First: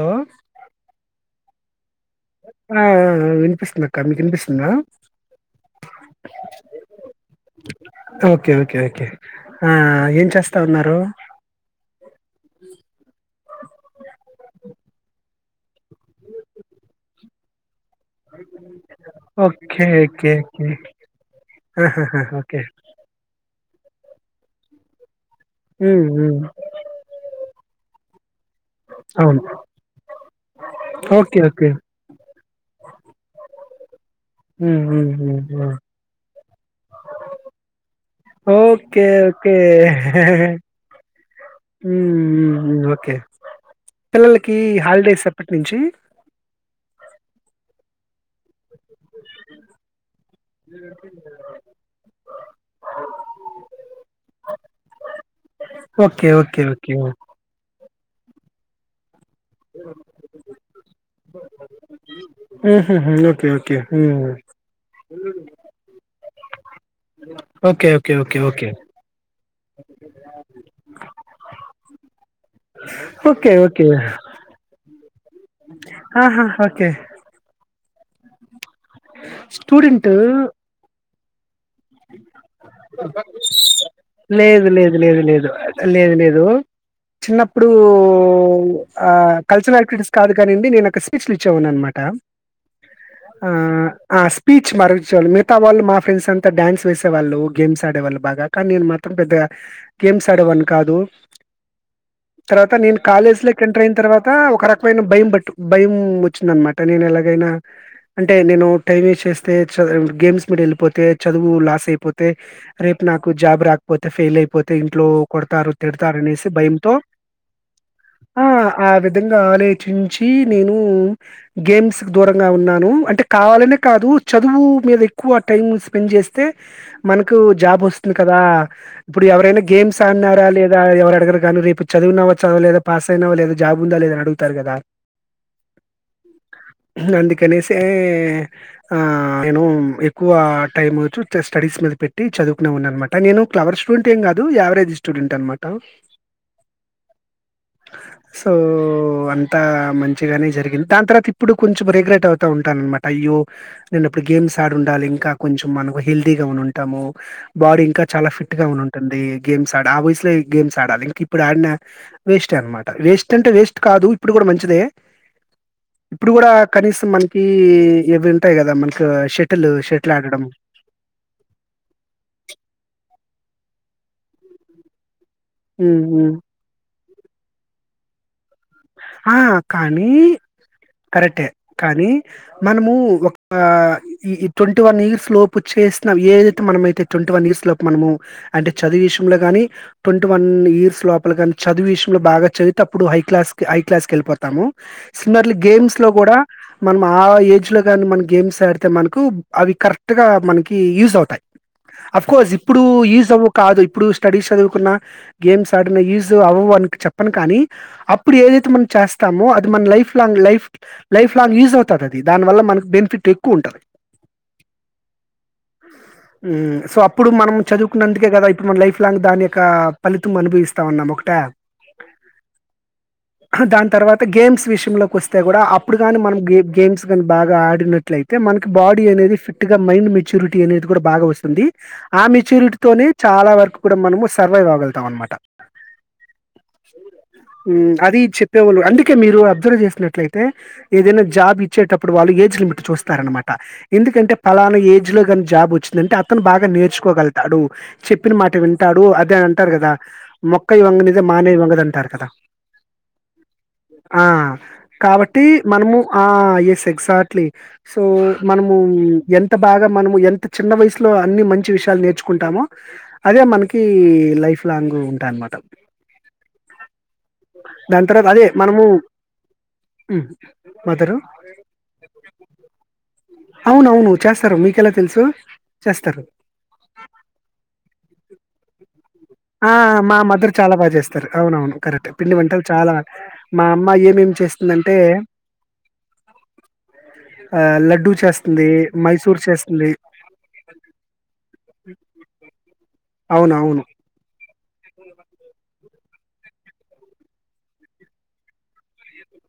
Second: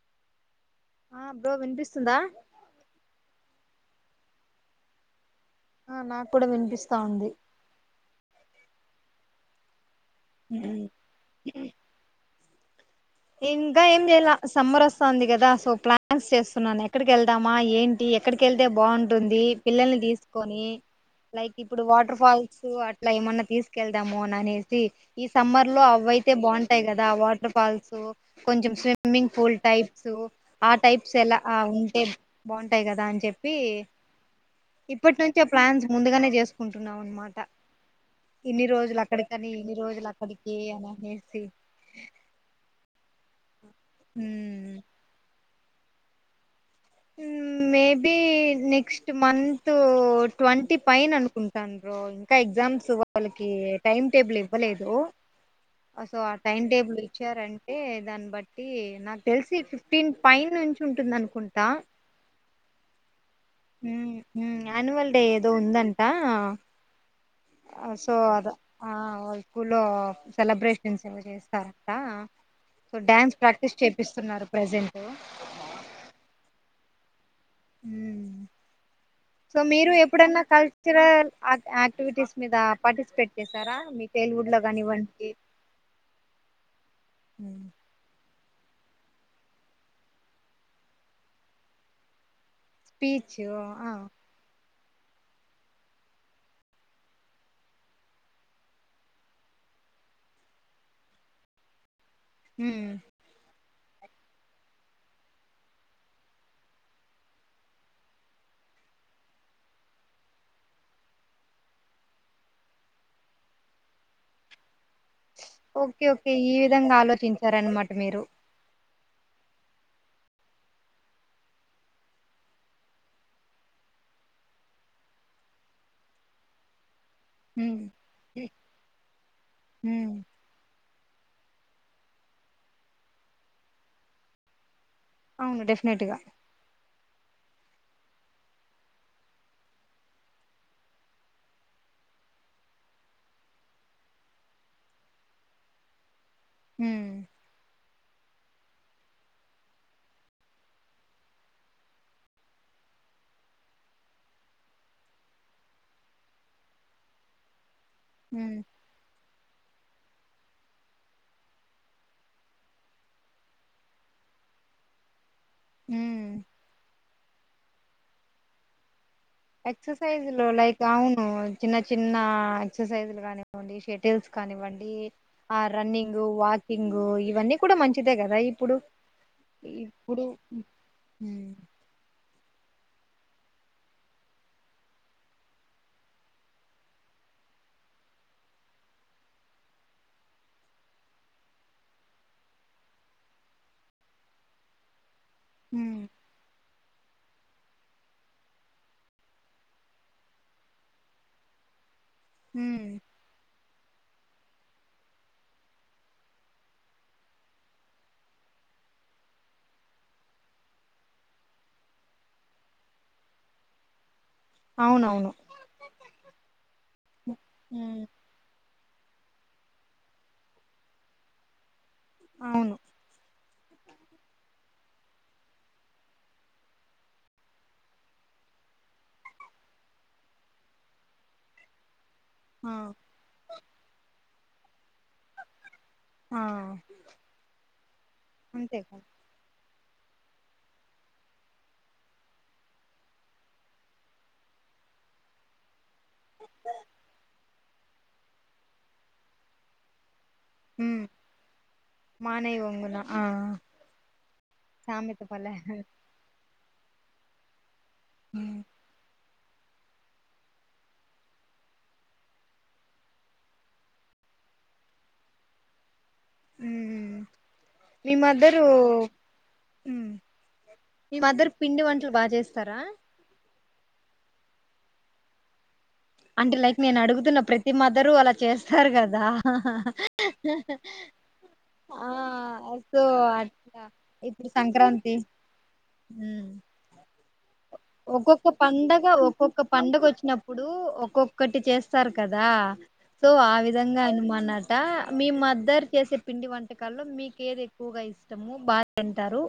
Hello ఆ bro వినిపిస్తుందా ఆ ఆ వినిపిస్తుందక్క మీకు వినిపిస్తుంద ఆ నాకు కూడా వినిపిస్తా ఉంది ఓకే ఓకే ఓకే ఆ ఏం చేస్తా ఉన్నారు ఇంకా ఏం చేయాల సమ్మర్ వస్తాంది కదా సో ప్లాన్స్ చేస్తున్నాను ఎక్కడికి వెళ్దామా ఏం టి ఎక్కడికెళ్తే బాగుంటుంది ఓకే పిల్లల్ని ఓకే తీసుకొని ఓకే లైక్ ఇప్పుడు ఆహాహా వాటర్ ఓకే ఫాల్స్ అట్లా ఏమన్నా తీస్ కెళ్దాము అని అనేసి ఈ సమ్మర్ లో ఉమ్ అవైతే ఉమ్ బాగుంటాయి కదా వాటర్ ఫాల్స్ కొంచం స్విమ్మింగ్ అవును పూల్ టైప్స్ ఆ టైప్స్ ఎలా ఓకే ఆ ఓకే ఉంటే బాగుంటాయి కదా అన్ చెప్పి ఉమ్ ఉమ్ ఇప్పటి ఉమ్ నుంచే ఉమ్ ప్లాన్స్ ముందుగానే చేసుకుంటున్నాం అన్నమాట ఇన్ని రోజులు ఓకే అక్కడికని ఓకే ఇన్ని రోజులు అక్కడికి అనినేసి మ్ మ్ మ్ ఓకే పిల్లలకి హాలిడేస్ ఎప్పటి నుంచి మ్ maybe naked next month twenty పైననుకుంటాను బ్రో ఇంకా ఎగ్జామ్స్ వాళ్ళకి టైమ్ టేబుల్ ఇవ్వలేదు అసో ఓకే ఆ ఓకే టైమ్ ఓకే టేబుల్ ఇచ్చారంటే దాన్ని బట్టి నాకు తెలిసి ఫిఫ్టీన్ పైన్ నుంచి ఉంటుంది అనుకు ట ఉహుహు ఓకే ఓకే మ్ ఉమ్ మ్మ్ ఆనువల్ డే ఏదో ఉందం కుంట ఓకే ఓకే సో ఓకే అద ఓకే ఆ స్కూల్లో సెలబ్రేషన్స్ ఏవో చేస్తారంట so dance okay practice okay చేపిస్తున్నారు ప్రజెంట్ ఆహా ఓకే సో మీరు స్టూడెంట్ ఎప్పుడన్నా కల్చరల్ అక్ యాక్టివిటీస్ మీద పార్టిసిపేట్ చేసారా మీ చైల్డ్ ఉడ్లో కానివ్వండి కు చిన్నప్పుడు కల్చరల్ ఆయాక్టివిటీస్ కాదు కానండి నేను అక్కడ స్పీచ్ లు ఇచ్చేవాన్ని అనమాట స్పీచ్ ఆ ఆ స్పీచ్ మచ్ మితా వాల్ మా ఫెన్న్ డాన్స్ వేసేవాళ్ళు. గేమ్స్ ఆడేవాళ్ళు బాగా కానీ నేను మాత్రం పెద్దగా గేమ్స్ ఆడేవాని కాదు. తర్వాత ఉమ్. నేన్ కాలేజ్ల క ఏంటరైనా తర్వాత ఒక రకమైన భయం పట్టు భయం వచ్చిందన్మాట నేన్ ఎలాగైనా అంటే నేను టైం వేస్ట్ చేస్తే చ గేమ్స్ మీద ఏళ్ళిపోతే చదువు లాసైపోతే రేప్ నాకు జాబ్ రాక్పోతే ఫెయిల్ అయిపో తె ఇంట్లో కొడ్తారు ఓకే తిడ్తారు ఓకే అనేసి ఈ భయంతో విధంగా ఆలోచించారనమాట మీరు ఆ ఆ విధంగా ఆలోచించి నేను గేమ్స్ దూరంగా ఉన్నాను అంటే కావాలనే కాదు చదువు మీద ఎక్కువ టైం స్పెండ్ చేస్తే మన్కు ఉమ్, జాబ్ ఓస్తుంది కదా ఇప్పుడు ఎవరైనా గేమ్స్ ఉమ్. ఆన్నారా లేదా ఎవ అడగరుగా రేపు చదివిన్నావా చద్వ లేదా పాస్ అయినావా లేదా జాబ్ ఉందా లేదా అని అడుగుతార్ కదా అవును డెఫ్నెట్గా అందుకనేసే ఆ నేను ఎక్కువ టైం చ్చు జస్ట్ స్టడీస్ మీద పెట్టి చదువుకునే వాడ్ని. అన్మాట నేను క్లేవర్ స్టూడెంట్ ఏం కాదు యావ్రేజ్ స్టూడెంట్ అన్మాట. ఉ హ్మ్ సో అంత మంచిగానే జరిగింది. దాన తర్వాత ఇప్పుడు కొంచెం రిగ్రెట్ అవుతా ఉంటాన్ అన్మాట. అయ్యో నేన్ ఇప్పుడు గేమ్స్ ఆడి ఉండాలి ఇంకా కొంచెం మనకు హెల్తీ గా ఉన్ ఉంటాము బాడీ ఇంకా చాలా ఫిట్ గా ఉన్ ఉంటుంది గేమ్స్ ఆ ఆ వయస్లో గేమ్స్ ఆడాలి ఇంకా ఇప్పుడ్ ఆడిన వేస్ట్ అన్మాట. వేస్ట్ అంటే వేస్ట్ కాదు ఇప్పుడు కూడా మంచిదే. ఇప్పుడు కూడా కనీసం మనకి ఇవి ఉంటాయి కదా. మనకి షటిల్ ష ఎక్సర్సైజ్ లైక్ అవును చిన్న చిన్న ఎక్సాసైజ్ కానివ్వండి షటిల్స్ కానివ్వండి ఆ హ్మ్. రన్నింగ్ హ్మ్. వాకింగ్ ఉ ఇవన్నీ కూడా మంచిదే కదా ఇప్పుడు ఆ కానీ ఇప్పుడు కరెక్టే ఉమ్, కానీ మనము ఒక ఈ ట్వంటీ వన్ ఇయర్స్ లోపు చేస్నవి ఏదైతే మనమ్మైతే ట్వన్ వన్ ఇర్స్ లో మనము అంటే చదువ్ విషయంలో గాని ట్వంటీ వన్ ఇయర్స్ లోపల గాని చదు విషయంలో బాగా చదివితే అప్పుడు హై క్లాస్ క హై క్లాస్ కి ఏళ్ళిపోతాము. సిమ్లర్లీ గేమ్స్ ఉమ్, లో కూడా మనం ఆ ఏజ్ లో కానీ మనం గేమ్స్ ఆడితే మన్కు అవి కరెక్ట్గా మనకి యూజ్ అవుతాయి. అఫ్ కోర్స్ ఇప్పుడు ఉమ్. ఈ స కాదు ఇప్పుడు స్టడీస్ చదువుకున్న గేమ్స్ ఆడిన ఈజ్ అవ్వవు అనికి చెప్పను కానీ ఇప్పుడు ఏదైతే మనం చేస్తామో అది మన్ lifelong life lifelong use అవుతాదది దాని వాళ్ళ మక్ బెన్ఫిట్ ఎక్కువుంటది అవునవును సో అప్పుడు మనం ఉమ్ చదువుకున్నందుకే కదా ఇప్ మన్ లైఫ్ లాంగ్ దాని యొక్క ఫలితం అనుభవిస్తాన్నం మొక్కటా అవ్ను దాన్ తర్వాత గేమ్స్ విషయంలోకి ఒస్తే కూడా అప్పుడ్ గాని మనం గే గేమ్స్ గానీ బాగా ఆడినట్లయితే అయితే మన్కి బాడీ అనేది ఫిట్ గా మైండ్ మెచ్యూరిటీ అనేది కూడా బాగా వస్తుంది. ఆ మెచ్యూరిటీతోనే చాలా వరకు కూడా మనము సర్వైవ్ అవ్వగలుతాం అన్మాట. ఆ ఊమ్ అది అంతే చెప్పేవాళ్ళు కదా అందుకే మీరు అబ్జర్వ్ చేస్ ట్లయితే ఏదైనా జాబ్ ఇచ్చేటప్పుడు వాళ్ళు ఏజ్ లిమిట్ చూస్తారన్మాట. ఎందుకంటే పలానా ఏ ఏజ్ లో గాని జాబ్ ఓచ్ అంటే అతను బాగా నేర్చుకోగల్తాడు. చెప్పినమాట వింటాడు అదే అంటారు కదా. మొక్క అయి ఉమ్ వంగనిద మానేయ్ వంగది అంటారు కదా మానై వంగున ఆ ఆ సామెత కాబట్టి భలే మనుము ఆ ఏస్ ఎక్సాక్ట్లీ సో ఉమ్ మన్ము ఎంత్ ఎంత బాగా మనం ఎంత చిన్న వయసులో అన్ని మంచి విషయాలు నేర్చుకుంటామో అదే మనకి లై లైఫ్ లాంగూ ఉంటా అన్మాట ఊమ్ మీ అదే మదరు మనము ఉమ్ హ్మ్. మదరు మీ మద్దర్ పిండి వంటలు బాగ్ చేస్తారా అవునవును చేస్తారు మీకెలా తెల్సు అంటే లైక్ నేన్ అడుగుతున్న ప్రతి మద్దరు అలా చేస్తారు కదా ఆ మా మదర్ చాలా బాగా చేస్తారు. అవునవును ఆ కరెక్టే పిండి వంటలు చాలా సో బా మా అట్లా అమ్మాయి ఏం ఇప్పుడు చేస్తుందంటే సంక్రాంతి ఉమ్ ఆహ్, లడ్డూ ఒక్కొక్క చేస్తుంది, పండగ మైసూర్ ఒక్కొక్క చేస్తుంది. పండగ వచ్చినప్పుడు ఒక్కొక్కటి చేస్తారు కదా సో ఆ అవునవును. విధంగా అనుమాన మీ మద్దర్ చేసే పిండి వంటకాల్లో మీక ఏది ఎక్కువగా ఇష్టము బాగా తింటారు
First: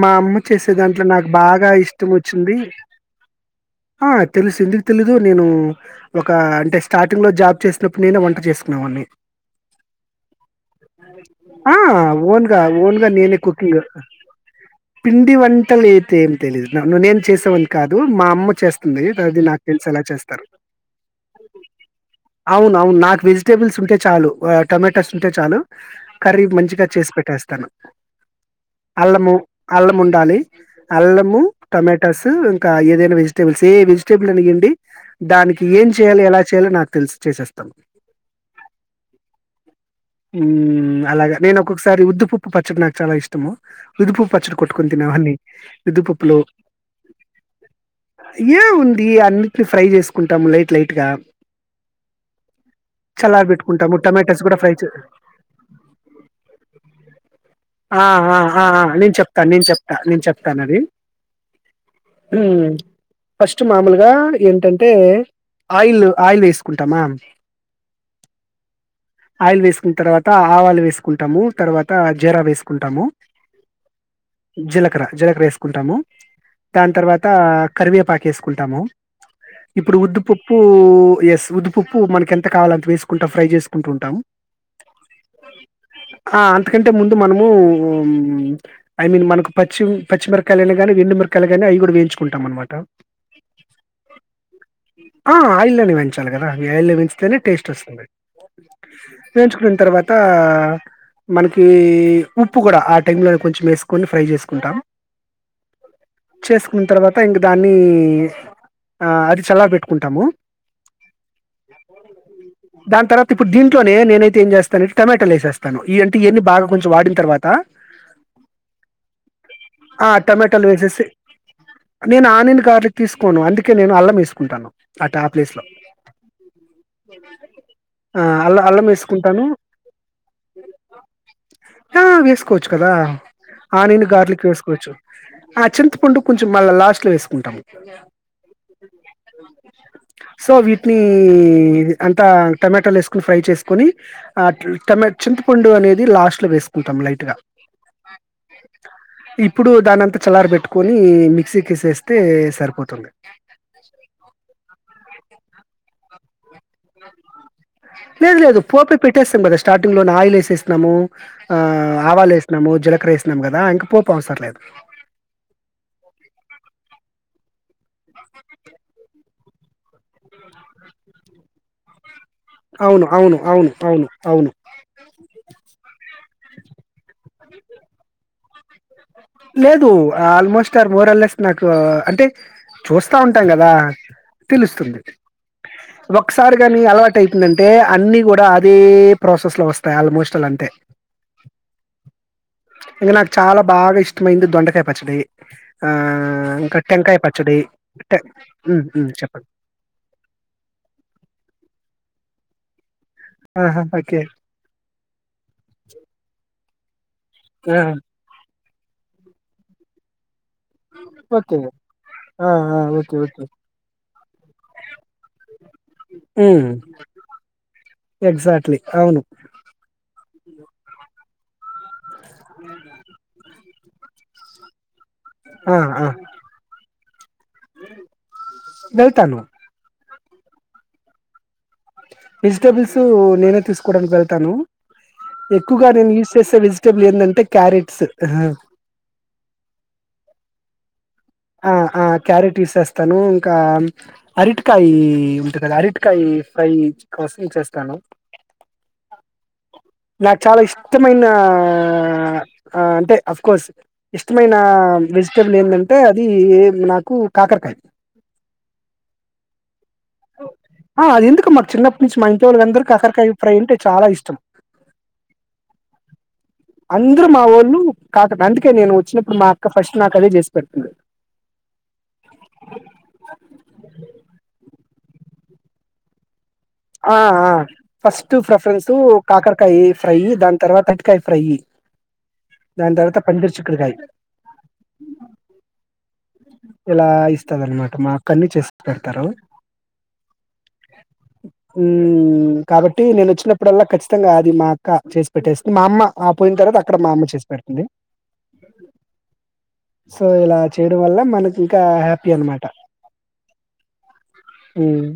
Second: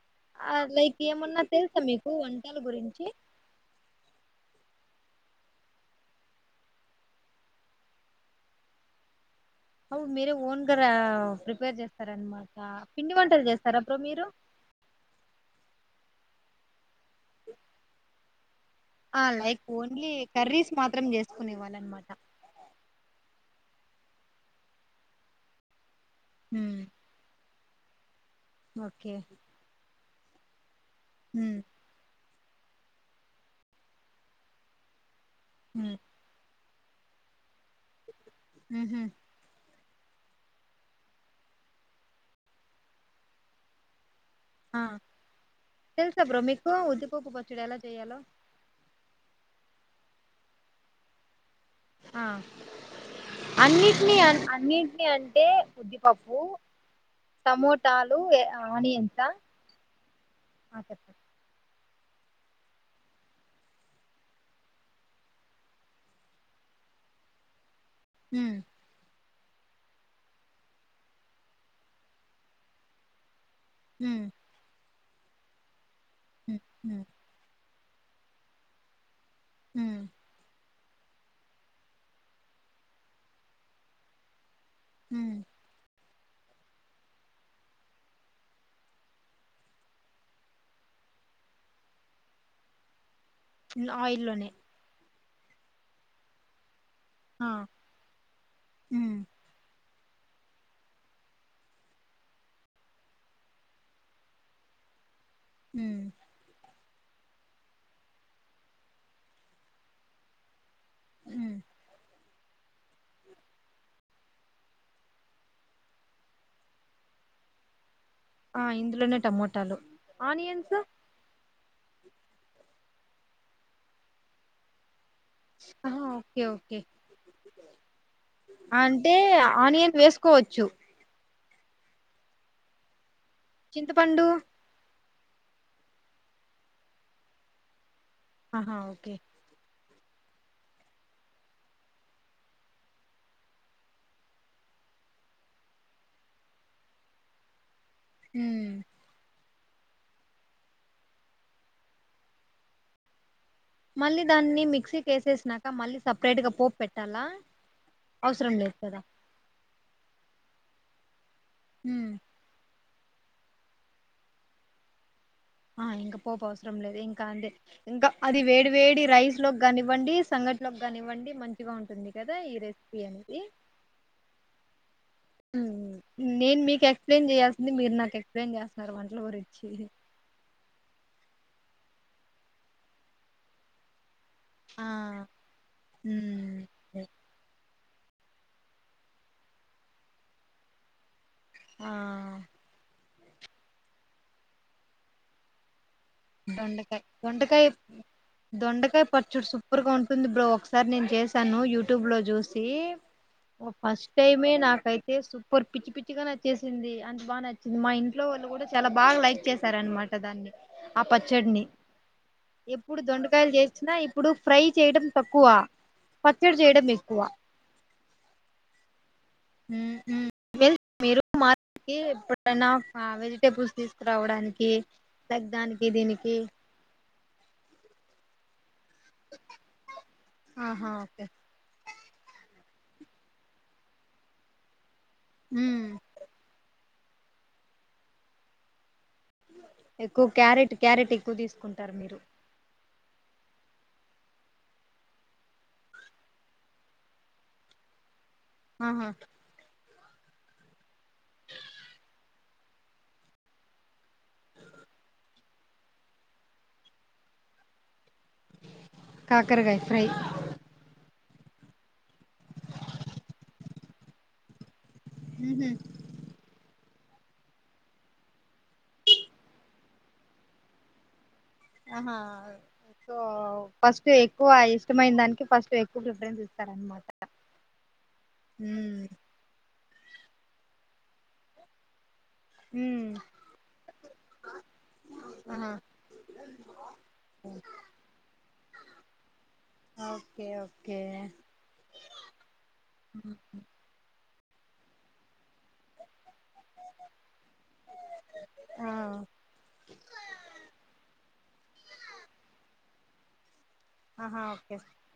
మా అమ్మ ఆ, చేసే లైక్ దాంట్లో నాకు ఏమన్నా బాగా తెలుసా ఇష్టం మీకు వచ్చింది వంటల గురించి హ తెలుసు ఎందుకుతెలిదు నేను ఒక అంటే స్టార్టింగ్ లో జాబ్ చేసినప్పుడు నేనే వంట చేసుకునేవాని అవు మీరే ఓన్గారు ఆ! ప్రిపేర్ చేస్తార అన్నమాట ఓన్‌గా, ఓన్‌గా పిండి నేనే వంటలు కుకింగ్. చేస్తారు బ్రో మీరు పిండి వంటలు అయితే ఏం తెలిదు ను నేను చేసేవని కాదు మా అమ్మ చేస్తా ఆ లైక్ ఓన్లీ కర్రీస్ మాత్రం చేసుకుని వారనిమాట విజిటేబుల్స్ ఉంటే చాలు టొమాటోస్ ఉంటే చాలు కర్రీ మంచిగా చేసి పెట్టేస్తాను ఓకే అలం ఉండాలి అల్లము ఉమ్, టమాటోసు ఏదైనా వెజిటేబుల్స్ ఏ వెజిటేబుల్ అనిగండి దానికి ఏం ఉమ్, చెయాలి ఎలా చేయాలి నాకు తెలిసు చేసేస్తా ఉహ్మ్ ఉమ్ అలాగ నేను ఒక్కొక్కసారి ఉద్దుపప్పు పచ్చడి నాకు చాలా ఇష్టము ఉదుపప్పు పచ్చడి ఆ, కొట్టుకుని తినేవాని తెలుసా ముద్దుపప్పులో బ్రో మీకు ఉద్దిపప్పు పచ్చడి ఎలా చేయాలో ఏ ఉంది అన్నింటిని ఫ్రై చేసుకుంటాము లైట్ లైట్ గా ఆ చల్లారబెట్టుకుంటాము. అన్నింటిని టొమాటోస్ కూడా ఫ్రై చే అన్నింటినీ అంటే ఉద్దిపప్పు టమోట ఆ ఆ నేను చెప్తాను నేను చెప్తా నేను చెప్తాను అది ఆ చెప్పండి ఉమ్ ఫస్ట్ మామూలుగా ఏంటంటే ఆయిల్ ఆయిల్ వేసుకుంటామా ఉమ్ ఆయిల్ వేసుకున్న తర్వాత ఆవాలు వేసుకుంటాము తర్వాత జీరా వేసుకుంటాము ఉమ్ జీలకర్ర జీలకర్ర వేసుకుంటాము దాని ఉమ్ తర్వాత కరివేపాక వేసుకుంటాము ఇప్పుడు ఉమ్ ఉద్దుపప్పు ఎస్ ఉదిపప్పు మనకి ఎంత కావాలంత వేసుకుంటా ఫ్రై చేసుకుంటు ఉంటాము హమ్ ఆ అంతకంటే ముందు మనము ఐ మీన్ మనకు పచ్చి పచ్చిమిరకాయనా గానీ వెండుమిిరకాయలు కానీ అవి కూడా వేయించుకుంటాం అనమాట ఆయిల్ లోనే ఆ ఆయిల్ లోనే వేయించాలి కదా వేయిలె స్తేనే ఆ టేస్ట్ వస్తది ఉమ్ వేంచుకున్న తర్వాత త మనకి ఉప్పు కూడా ఆ టైమ్ లోనే కొంచెం వేసుకొని ఫ్రై చేసుకుంటాం హుమ్ న్న తర్వాత ఇంక దాన్ని ఆ అది చల్ల పెట్టుకుంటాము ఉమ్ దాని తర్వాత ఇప్పుడు దీంలోనే నేన అైతే ఏం చేస్తానంటే టొమాటాలు వేస్తాను ఈ అంటే ఇవన్న బా కొంచెం వాడి తర్వాత ఆ ఇందులోనే టమోటాలు ఆ టమాటాలు ఆనియన్స్ వేసేసి నేను ఆనియన్ గార్లిక్ తీసుకోను అందుకే నేను అల్లం వేసుకుంటాను అట ఆ ప్లేస్ లో ఆహా ఓకే ఓకే ఆ అల్ల అల్లం అంటే వేసుకుంటము ఆనియన్ వేసుకోవచ్చు ఆ వేసుకోవచ్చు కదా ఆ రెండు చింతపండు గార్లిక్ వేసుకోవచ్చు ఆ చింత పండు కొంచెం మళ్ళ లాస్ట్ లో వేసుకుంటాము ఆహా ఓకే సో వీటిని అంతా టమాటాలు వేసుకుని ఫ్రై చేసుకొని ఆ ట్ల చింతపండు అనేది లాస్ట్ లో వేసుకుంటాం లైట్ గా ఉమ్ ఇప్పుడు దానంతా చల్లర పెట్టుకొని మిక్సీకిసేస్తే సరిపోతుంది మళ్ళీ దాన్ని మిక్సీ కేేసేసినాక మళ్ళీ సపరేట్ గా పోపు పెట్టాలా లేదు అవసరం లేదు పోపే కదా పెట్టేస్తుడం కదా స్టార్టింగ్ లోనే ఆయిల్ లెసెసినము ఆ ఉమ్ ఆవాలు వేసినాము జీలకర వేసినాం కదా ఇంక పోపు అవసరం లేదు ఆ ఇంకా పోపు అవసరం లేదు ఇంకా అంతే ఇంకా అది వేడి వేడి రైస్ లోకి కానివ్వండి సంగట్లోకి కానివ్వండి మంచిగా ఉంటుంది గదా ఈ రెసిపీ అవును అవును అండి అవును అవును అవును నేను మీకు ఎక్స్ప్లెయిన్ చేయాల్సింది మీరు నాకు ఎక్స్ప్లెయిన్ చేస్తున్నారు గురించి లేదు ఆల్మోస్ట్ సార్ మోరల్లెస్ నాకు అంటే చూస్తా ఉంటాం కదా ఆ తెలుస్తుంది ఒకసారి ఉమ్. గాని అలవాటయితుం అంటే అన్ని కూడా అదే ప్రాసెస్ లో వస్తాయి ఆల్మోస్ట్ అలా అంటే ఆ ఇంకా నాకు చాలా బాగా ఇష్టమైంది దొండకాయ పచ్చడి ఆ ఇంకా దొండకాయ టెంకాయ పచ్చడి దొండకాయ ఉమ్ దొండకాయ ఉమ్ పచ్చడి చెప్పండి సూపర్ గా ఉంటుంది బ్రో ఒకసారి నేను చేశాను యూట్యూబ్లో చూసి దీ ఆహా ఫస్ట్ ఓకే టైమే నాకైతే సూపర్ పిచ్చి పిచ్చిగా నచ్చేసింది అంత బాగా నచ్చింది ఆ మా ఇంట్లో వాళ్ళు కూడా చాలా బాగా లైక్ చేశారనమాట దాన్ని ఆ ఓకే పచ్చడిని ఆ ఆ ఎప్పుడు ఓకే ఓకే దొండకాయలు తెచ్చిన ఇప్పుడు ఫ్రై చేయడం తక్కువ పచ్చెడి చేయడం ఎక్కువా ఎక్సాట్లీ అవును హ్మ్ హ్మ్ మీరు మార్ట్ కీ ఎప్పుడైనా వెజిటేబుల్స్ తీసుకురావడానికి ఆ పెద్దనికి ఆ దీనికి వెళ్తాను ఆహా ఓకే వెజిటబుల్స్ నేనే తీసుకోవడానికి వెళ్తాను ఉమ్ ఎక్కువ నేను యూస్ చేసె ఏందంటే క్యారెట్స్ ఎక్కువ క్యారెట్ క్యారెట్ ఎక్కువ ఆ తీసుకుంటారు ఆ మీరు క్యారెట్ యూస్ చేస్త తను ఇంకా అరటికాయ ఉంట కదా అరటికాయ ఫ్రై కోసం చేస్తాను ఆహా నాకు చాలా ఇష్టమైన ఆ అంటే అఫ్ కోర్స్ ఇష్టమైన వెజిటేబుల్ ఏందం టే అంది నాకు కాకరకాయ కాకరకాయ ఫ్రై క మకు చిన్నప్పటి నుంచి మా ఇంటి వాళ్ళ అందరూ కకరకాయ ఫ్రై అంటే చాలా ఇష్టం ఉహు అందరు మా ఓళ్ళు కాకండ అందుకే నేను వచ్చినప్పుడు మా అక్క ఫస్ట్ నాకు అదే చేసి పెడుతుంది ఆహా సో ఫస్ట్ ఎక్కువ ఇష్టమైన దానికె ఫస్ట్ ఎక్కువ ప్రిఫరెన్స్ ఇస్తు ఆ ఆ ఫస్ట్ ప్రిఫరెన్సు ఉమ్ కాకరకాయ ఫ్రై చేద్దాం తర్వాత అటికాయ ఫ్రై దాని ఉమ్ తరువాత పందురి చికుడుకాయ్ ఆహా ఇలా ఇస్తదన్నమాట మా అక్క అన్ని చేసి పెడతారు ఓకే ఓకే మ్ కాబట్టి నేను వచ్చినప్పుడల్లా ఖచ్చితంగా అది మా అక్క చేసి పెట్టేస్తది మా అమ్మ పోయిం తర్వాత అక్కడ మా అమ్మ చేసి పెడుతుంది ఆ సో ఇలా చేయడం వల్ల మనకింకా హ్యాపీ అనమాట అహా ఓకే మ్మ్